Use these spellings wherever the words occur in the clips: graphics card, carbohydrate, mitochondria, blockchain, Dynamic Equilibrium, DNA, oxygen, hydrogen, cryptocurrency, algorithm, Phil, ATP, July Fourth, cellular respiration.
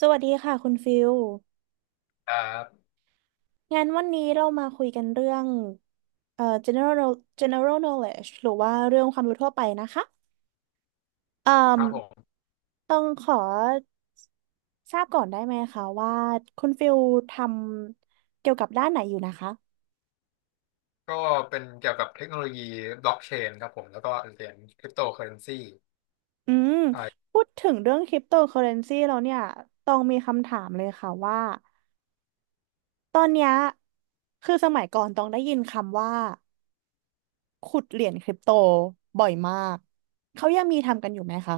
สวัสดีค่ะคุณฟิลอ่างานวันนี้เรามาคุยกันเรื่องgeneral general knowledge หรือว่าเรื่องความรู้ทั่วไปนะคะเอ่อครับผมต้องขอทราบก่อนได้ไหมคะว่าคุณฟิลทำเกี่ยวกับด้านไหนอยู่นะคะก็เป็นเกี่ยวกับเทคโนโลยีบล็อกเชนครับผม แล้วก็เหรียญคริปโตเคอเรนซีอืมอ่าพูดถึงเรื่องคริปโตเคอเรนซีแล้วเนี่ยต้องมีคำถามเลยค่ะว่าตอนเนี้ยคือสมัยก่อนต้องได้ยินคำว่าขุดเหรียญคริปโตบ่อยมากเขายังมีทำกันอยู่ไหมคะ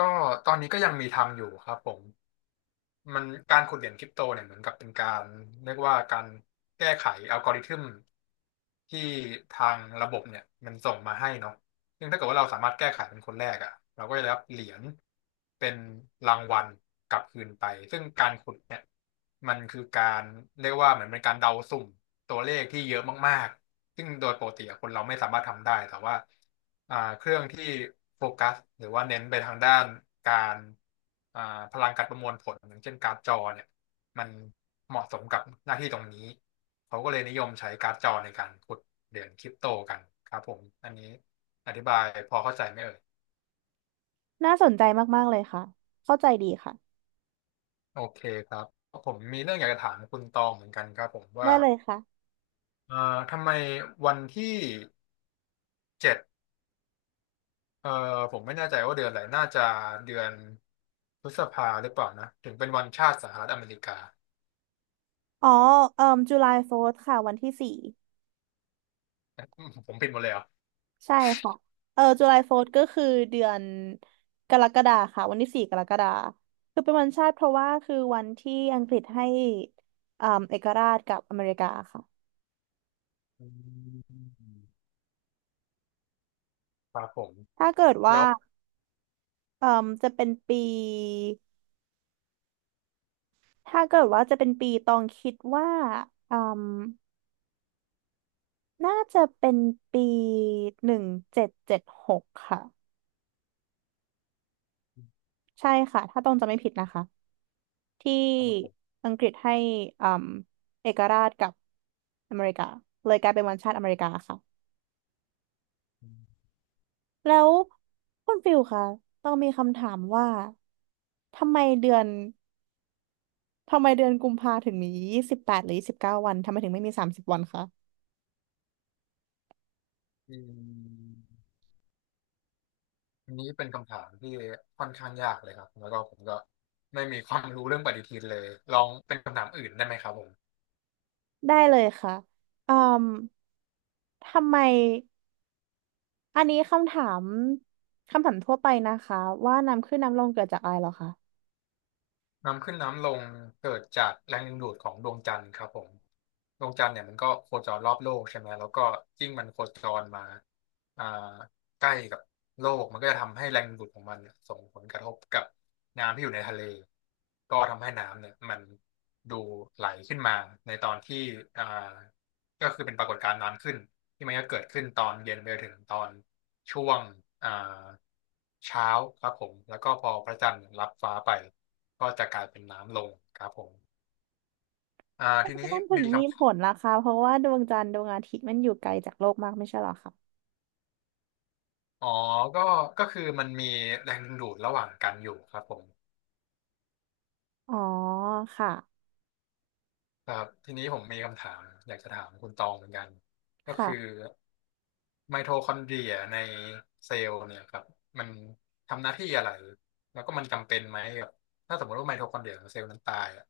ก็ตอนนี้ก็ยังมีทำอยู่ครับผม มันการขุดเหรียญคริปโตเนี่ยเหมือนกับเป็นการเรียกว่าการแก้ไขอัลกอริทึมที่ทางระบบเนี่ยมันส่งมาให้เนาะซึ่งถ้าเกิดว่าเราสามารถแก้ไขเป็นคนแรกอ่ะเราก็จะได้รับเหรียญเป็นรางวัลกลับคืนไป ซึ่งการขุดเนี่ยมันคือการเรียกว่าเหมือนเป็นการเดาสุ่มตัวเลขที่เยอะมากๆ ซึ่งโดยปกติอะคนเราไม่สามารถทำได้แต่ว่า เครื่องที่โฟกัสหรือว่าเน้นไปทางด้านการอ่าพลังการประมวลผลอย่างเช่นการ์ดจอเนี่ยมันเหมาะสมกับหน้าที่ตรงนี้เขาก็เลยนิยมใช้การ์ดจอในการขุดเหรียญคริปโตกันครับผมอันนี้อธิบายพอเข้าใจไหมเอ่ยน่าสนใจมากๆเลยค่ะ เข้าใจดีค่ะ โอเคครับผมมีเรื่องอยากจะถามคุณตองเหมือนกันครับผมได้ว่าเลยค่ะเอ่อทำไมวันที่เจ็ดเอ่อผมไม่แน่ใจว่าเดือนอะไรน่าจะเดือนพฤษภาหรือเปล่านะถึงเป็นวันชาติสหรัฐอเมริกา อ๋อจุลายโฟร์ค่ะวันที่สี่อืมผมผิดหมดเลยเหรอใช่ค่ะเออจุลายโฟร์ก็คือเดือนกรกฎาค่ะวันที่สี่กรกฎาคือเป็นวันชาติเพราะว่าคือวันที่อังกฤษให้เอกราชกับอเมริกาค่ะอืมครับผม ถ้าเกิดว่าแล้วเอ่อจะเป็นปีถ้าเกิดว่าจะเป็นปีตองคิดว่าเอ่อน่าจะเป็นปีหนึ่งเจ็ดเจ็ดหกค่ะ ใช่ค่ะถ้าต้องจะไม่ผิดนะคะที่ครับผมอังกฤษให้อืมเอกราชกับอเมริกาเลยกลายเป็นวันชาติอเมริกาค่ะอืมแล้วคุณฟิลค่ะต้องมีคำถามว่าทำไมเดือนทำไมเดือนกุมภาถึงมียี่สิบแปดหรือยี่สิบเก้าวันทำไมถึงไม่มีสามสิบวันคะอันนี้เป็นคำถามที่ค่อนข้างยากเลยครับ แล้วก็ผมก็ไม่มีความรู้เรื่องปฏิทินเลย ลองเป็นคำถามอื่นได้ไหมครับผม ได้เลยค่ะอืมทำไมอันนี้คำถามทั่วไปนะคะว่าน้ำขึ้นน้ำลงเกิดจากอะไรเหรอคะ น้ำขึ้นน้ำลงเกิดจากแรงดึงดูดของดวงจันทร์ครับผมดวงจันทร์เนี่ยมันก็โคจรรอบโลกใช่ไหมแล้วก็ยิ่งมันโคจรมาอ่าใกล้กับโลกมันก็จะทำให้แรงดึงดูดของมันเนี่ยส่งผลกระทบกับน้ำที่อยู่ในทะเลก็ทำให้น้ำเนี่ยมันดูไหลขึ้นมาในตอนที่อ่าก็คือเป็นปรากฏการณ์น้ำขึ้นที่มันก็เกิดขึ้นตอนเย็นไปจนถึงตอน ช่วงอ่าเช้าครับผมแล้วก็พอพระจันทร์รับฟ้าไปก็จะกลายเป็นน้ำลงครับผมมัทีนี้นถึมีงมีคำผถามลล่ะคะเพราะว่าดวงจันทร์ดวงอาทิตย์มันอยู่ไกลจากโลกมากไม่ใช่เหรอคะอ๋อก็ก็คือมันมีแรงดึงดูดระหว่างกันอยู่ครับผมอ๋อ ค่ะ ครับทีนี้ผมมีคำถามอยากจะถามคุณตองเหมือนกันก็คือค่ะไมโทคอนเดรียในเซลล์เนี่ยครับมันทำหน้าที่อะไรแล้วก็มันจำเป็นไหมกับถ้าสมมติว่าไมโทคอนเดรียของเซลล์นั้นตายอะ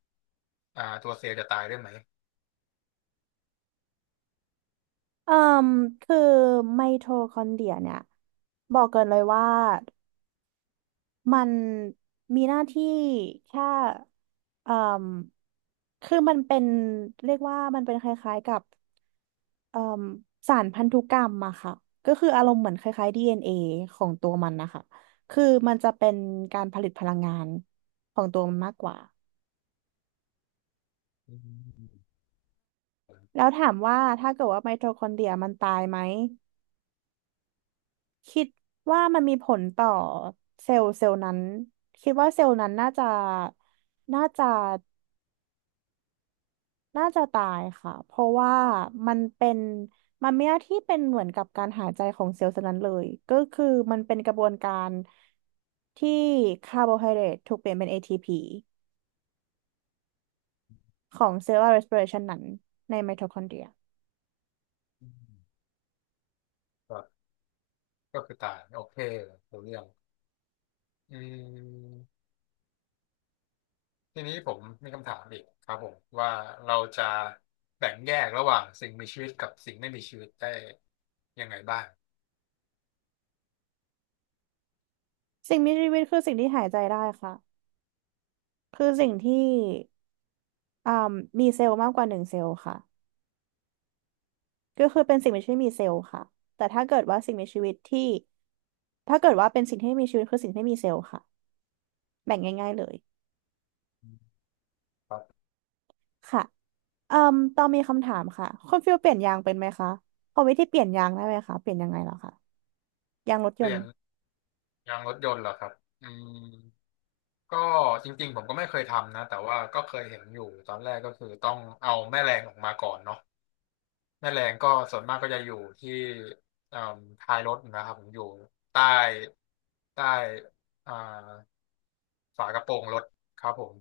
ตัวเซลล์จะตายด้วยไหมเอ่มคือไมโทคอนเดรียเนี่ยบอกเกินเลยว่ามันมีหน้าที่แค่เอ่มคือมันเป็นเรียกว่ามันเป็นคล้ายๆกับเอ่มสารพันธุกรรมอะค่ะก็คืออารมณ์เหมือนคล้ายๆ DNA ของตัวมันนะคะคือมันจะเป็นการผลิตพลังงานของตัวมันมากกว่า อืม แล้วถามว่าถ้าเกิดว่าไมโทคอนเดรียมันตายไหมคิดว่ามันมีผลต่อเซลล์เซลล์นั้นคิดว่าเซลล์นั้นน่าจะน่าจะตายค่ะเพราะว่ามันเป็นมันไม่ได้ที่เป็นเหมือนกับการหายใจของเซลล์เซลล์นั้นเลยก็คือมันเป็นกระบวนการที่คาร์โบไฮเดรตถูกเปลี่ยนเป็น ATP ของ cellular respiration นั้นในไมโทคอนเดรียอืมครับก็คือตายโอเครู้เรื่องอืมทีนี้ผมมีคำถามอีกครับผมว่าเราจะแบ่งแยกระหว่างสิ่งมีชีวิตกับสิ่งไม่มีชีวิตได้ยังไงบ้างสิ่งมีชีวิตคือสิ่งที่หายใจได้ค่ะคือสิ่งที่ อ่ามีเซลล์มากกว่าหนึ่งเซลล์ค่ะก็คือเป็นสิ่งมีชีวิต่มีเซลล์ค่ะแต่ถ้าเกิดว่าสิ่งมีชีวิตที่ถ้าเกิดว่าเป็นสิ่งที่มีชีวิตคือสิ่งที่มีเซลล์ค่ะแบ่งง่ายๆเลยอืมค่ะเอืมตอนมีคำถามค่ะคุณฟิลเปลี่ยนยางเป็นไหมคะพอวิธีเปลี่ยนยางได้ไหมคะเปลี่ยนยังไงเหรอคะยางรถยเปนลี่ยต์นยางรถยนต์เหรอครับอืมก็จริงๆผมก็ไม่เคยทำนะแต่ว่าก็เคยเห็นอยู่ตอนแรกก็คือต้องเอาแม่แรงออกมาก่อนเนาะแม่แรงก็ส่วนมากก็จะอยู่ที่เอ่มท้ายรถนะครับผมอยู่ใต้ใต้อ่า ฝากระโปรงรถครับผม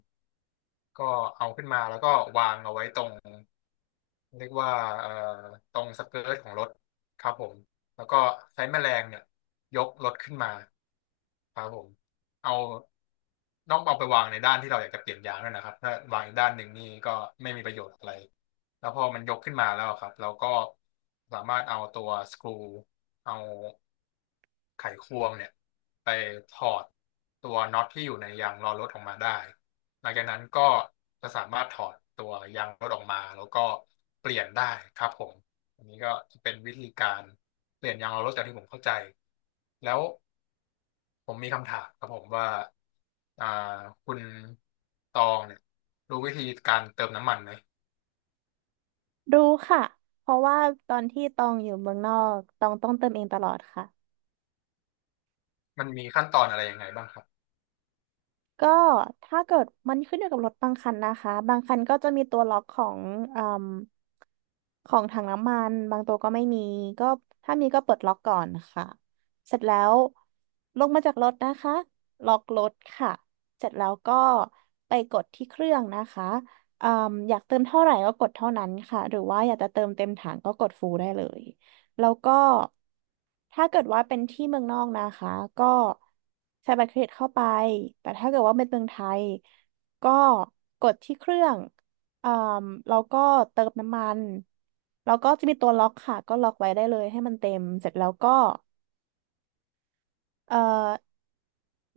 ก็เอาขึ้นมาแล้วก็วางเอาไว้ตรงเรียกว่าเอ่อตรงสเกิร์ตของรถครับผมแล้วก็ใช้แมแรงเนี่ยยกรถขึ้นมาครับผมเอาต้องเอาไปวางในด้านที่เราอยากจะเปลี่ยนยางด้วยนะครับถ้าวางอีกด้านหนึ่งนี่ก็ไม่มีประโยชน์อะไรแล้วพอมันยกขึ้นมาแล้วครับเราก็สามารถเอาตัวสกรูเอาไขควงเนี่ยไปถอดตัวน็อตที่อยู่ในยางล้อรถออกมาได้ หลังจากนั้นก็จะสามารถถอดตัวยางรถออกมาแล้วก็เปลี่ยนได้ครับผมอันนี้ก็จะเป็นวิธีการเปลี่ยนยางรถจากที่ผมเข้าใจแล้วผมมีคำถามครับผมว่าอ่าคุณตองเนี่ยรู้วิธีการเติมน้ำมันไหมรู้ค่ะเพราะว่าตอนที่ตองอยู่เมืองนอกตองต้องเติมเองตลอดค่ะ มันมีขั้นตอนอะไรยังไงบ้างครับก็ถ้าเกิดมันขึ้นอยู่กับรถบางคันนะคะบางคันก็จะมีตัวล็อกของเอืมของถังน้ำมันบางตัวก็ไม่มีก็ถ้ามีก็เปิดล็อกก่อนค่ะเสร็จแล้วลงมาจากรถนะคะล็อกรถค่ะเสร็จแล้วก็ไปกดที่เครื่องนะคะเอมอยากเติมเท่าไหร่ก็กดเท่านั้นค่ะหรือว่าอยากจะเติมเต็มถังก็กดฟูลได้เลย แล้วก็ถ้าเกิดว่าเป็นที่เมืองนอกนะคะก็ใช้บัตรเครดิตเข้าไปแต่ถ้าเกิดว่าเป็นเมืองไทยก็กดที่เครื่องเอ่มแล้วก็เติมน้ำมันแล้วก็จะมีตัวล็อกค่ะก็ล็อกไว้ได้เลยให้มันเต็มเสร็จแล้วก็เอ่อ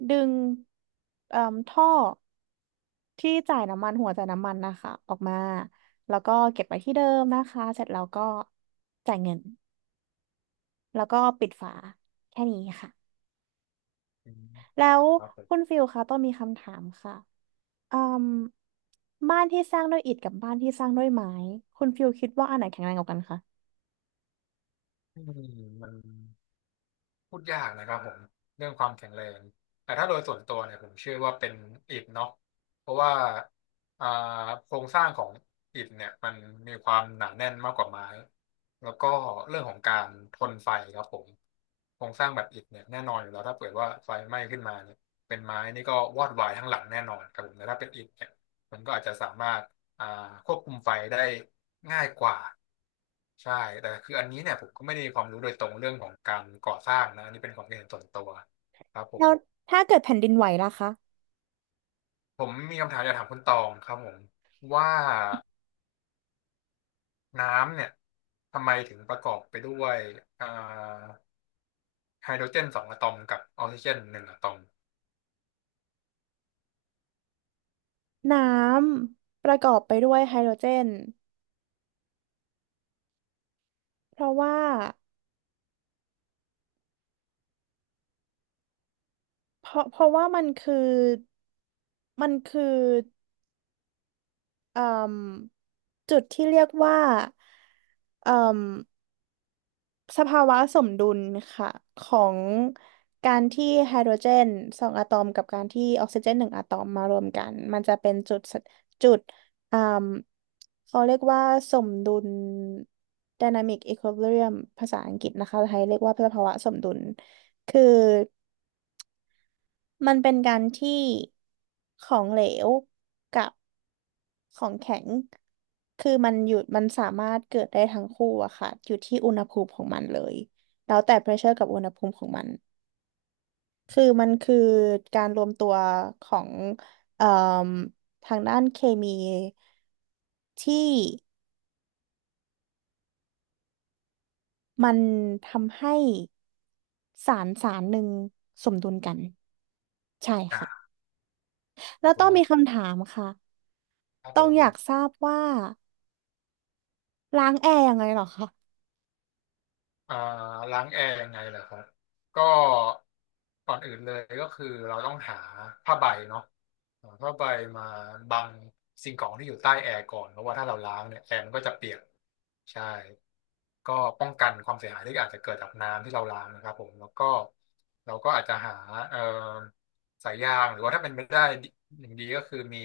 ดึงเอ่มท่อที่จ่ายน้ำมันหัวจ่ายน้ำมันนะคะออกมาแล้วก็เก็บไว้ที่เดิมนะคะเสร็จแล้วก็จ่ายเงินแล้วก็ปิดฝาแค่นี้ค่ะ อืมแล้วครับผคุณมฟิลคะต้องมีคำถามค่ะอืมบ้านที่สร้างด้วยอิฐกับบ้านที่สร้างด้วยไม้คุณฟิลคิดว่าอันไหนแข็งแรงกว่ากันคะอืมมัน พูดยากนะครับผมเรื่องความแข็งแรงแต่ถ้าโดยส่วนตัวเนี่ยผมเชื่อว่าเป็นอิฐเนาะเพราะว่าอ่าโครงสร้างของอิฐเนี่ยมันมีความหนาแน่นมากกว่าไม้แล้วก็เรื่องของการทนไฟครับผมโครงสร้างแบบอิฐเนี่ยแน่นอนอยู่แล้วถ้าเกิดว่าไฟไหม้ขึ้นมาเนี่ยเป็นไม้นี่ก็วอดวายทั้งหลังแน่นอนครับผมแต่ถ้าเป็นอิฐเนี่ยมันก็อาจจะสามารถ อ่าควบคุมไฟได้ง่ายกว่าใช่แต่คืออันนี้เนี่ยผมก็ไม่ได้มีความรู้โดยตรงเรื่องของการก่อสร้างนะอันนี่เป็นความคิดเห็นส่วนตัวครับผมแล้วถ้าเกิดแผ่นดินไหวล่ะคะผมมีคำถามอยากถามคุณตองครับผมว่าน้ำเนี่ยทำไมถึงประกอบไปด้วยอ่าไฮโดรเจนสองอะตอมกับออกซิเจนหนึ่งอะตอมน้ำประกอบไปด้วยไฮโดรเจนเพราะว่าเพราะว่ามันคือมันคือ เอ่มจุดที่เรียกว่าเอ่มสภาวะสมดุลค่ะของการที่ไฮโดรเจนสองอะตอมกับการที่ออกซิเจนหนึ่งอะตอมมารวมกันมันจะเป็นจุดเอ่มเขาเรียกว่าสมดุล Dynamic Equilibrium ภาษาอังกฤษนะคะไทยเรียกว่าสภาวะสมดุลคือมันเป็นการที่ของเหลวกับของแข็ง คือมันอยู่มันสามารถเกิดได้ทั้งคู่อะค่ะอยู่ที่อุณหภูมิของมันเลยแล้วแต่ pressure กับอุณหภูมิของมันคือมันคือการรวมตัวของเอ่อทางด้านเคมีที่มันทำให้สารหนึ่งสมดุลกันใช่อ่ค่ะาขแล้อวบคุต้อณงมามีกคำถามค่ะครับต้ผองม อยากทราบว่าล้างแอร์ยังไงเหรอคะอ่าล้างแอร์ยังไงเหรอครับก็ก่อนอื่นเลยก็คือเราต้องหาผ้าใบเนาะหาผ้าใบมาบังสิ่งของที่อยู่ใต้แอร์ก่อนเพราะว่าถ้าเราล้างเนี่ยแอร์มันก็จะเปียกใช่ก็ป้องกันความเสียหายที่อาจจะเกิดจากน้ำที่เราล้างนะครับผมแล้วก็เราก็อาจจะหาเอ่อสายยางหรือว่าถ้าเป็นไม่ได้อย่างดีก็คือมี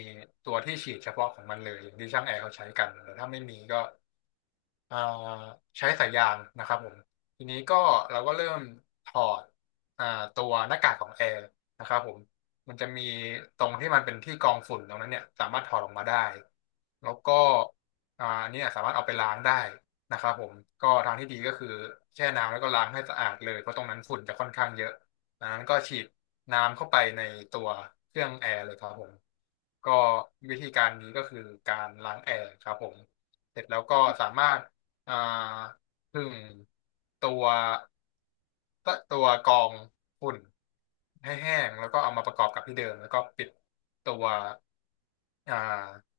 ตัวที่ฉีดเฉพาะของมันเลยอย่างที่ช่างแอร์เขาใช้กันแต่ถ้าไม่มีก็ อ่าใช้สายยางนะครับผมทีนี้ก็เราก็เริ่มถอดอ่าตัวหน้ากากของแอร์นะครับผมมันจะมีตรงที่มันเป็นที่กรองฝุ่นตรงนั้นเนี่ยสามารถถอดออกมาได้แล้วก็อันนี้สามารถเอาไปล้างได้นะครับผมก็ทางที่ดีก็คือแช่น้ำแล้วก็ล้างให้สะอาดเลยเพราะตรงนั้นฝุ่นจะค่อนข้างเยอะดังนั้นก็ฉีดน้ำเข้าไปในตัวเครื่องแอร์เลยครับผมก็วิธีการนี้ก็คือการล้างแอร์ครับผมเสร็จแล้วก็สามารถ อ่าผึ่งตัวตัวกรองฝุ่นให้แห้งแล้วก็เอามาประกอบกับที่เดิมแล้วก็ปิดตัวอ่า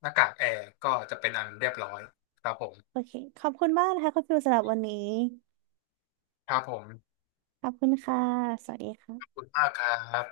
หน้ากากแอร์ก็จะเป็นอันเรียบร้อยครับผมโอเคขอบคุณมากนะคะคุณฟิวสำหรับวันนี้ครับผมขอบคุณค่ะสวัสดีขอบค่ะคุณมากครับ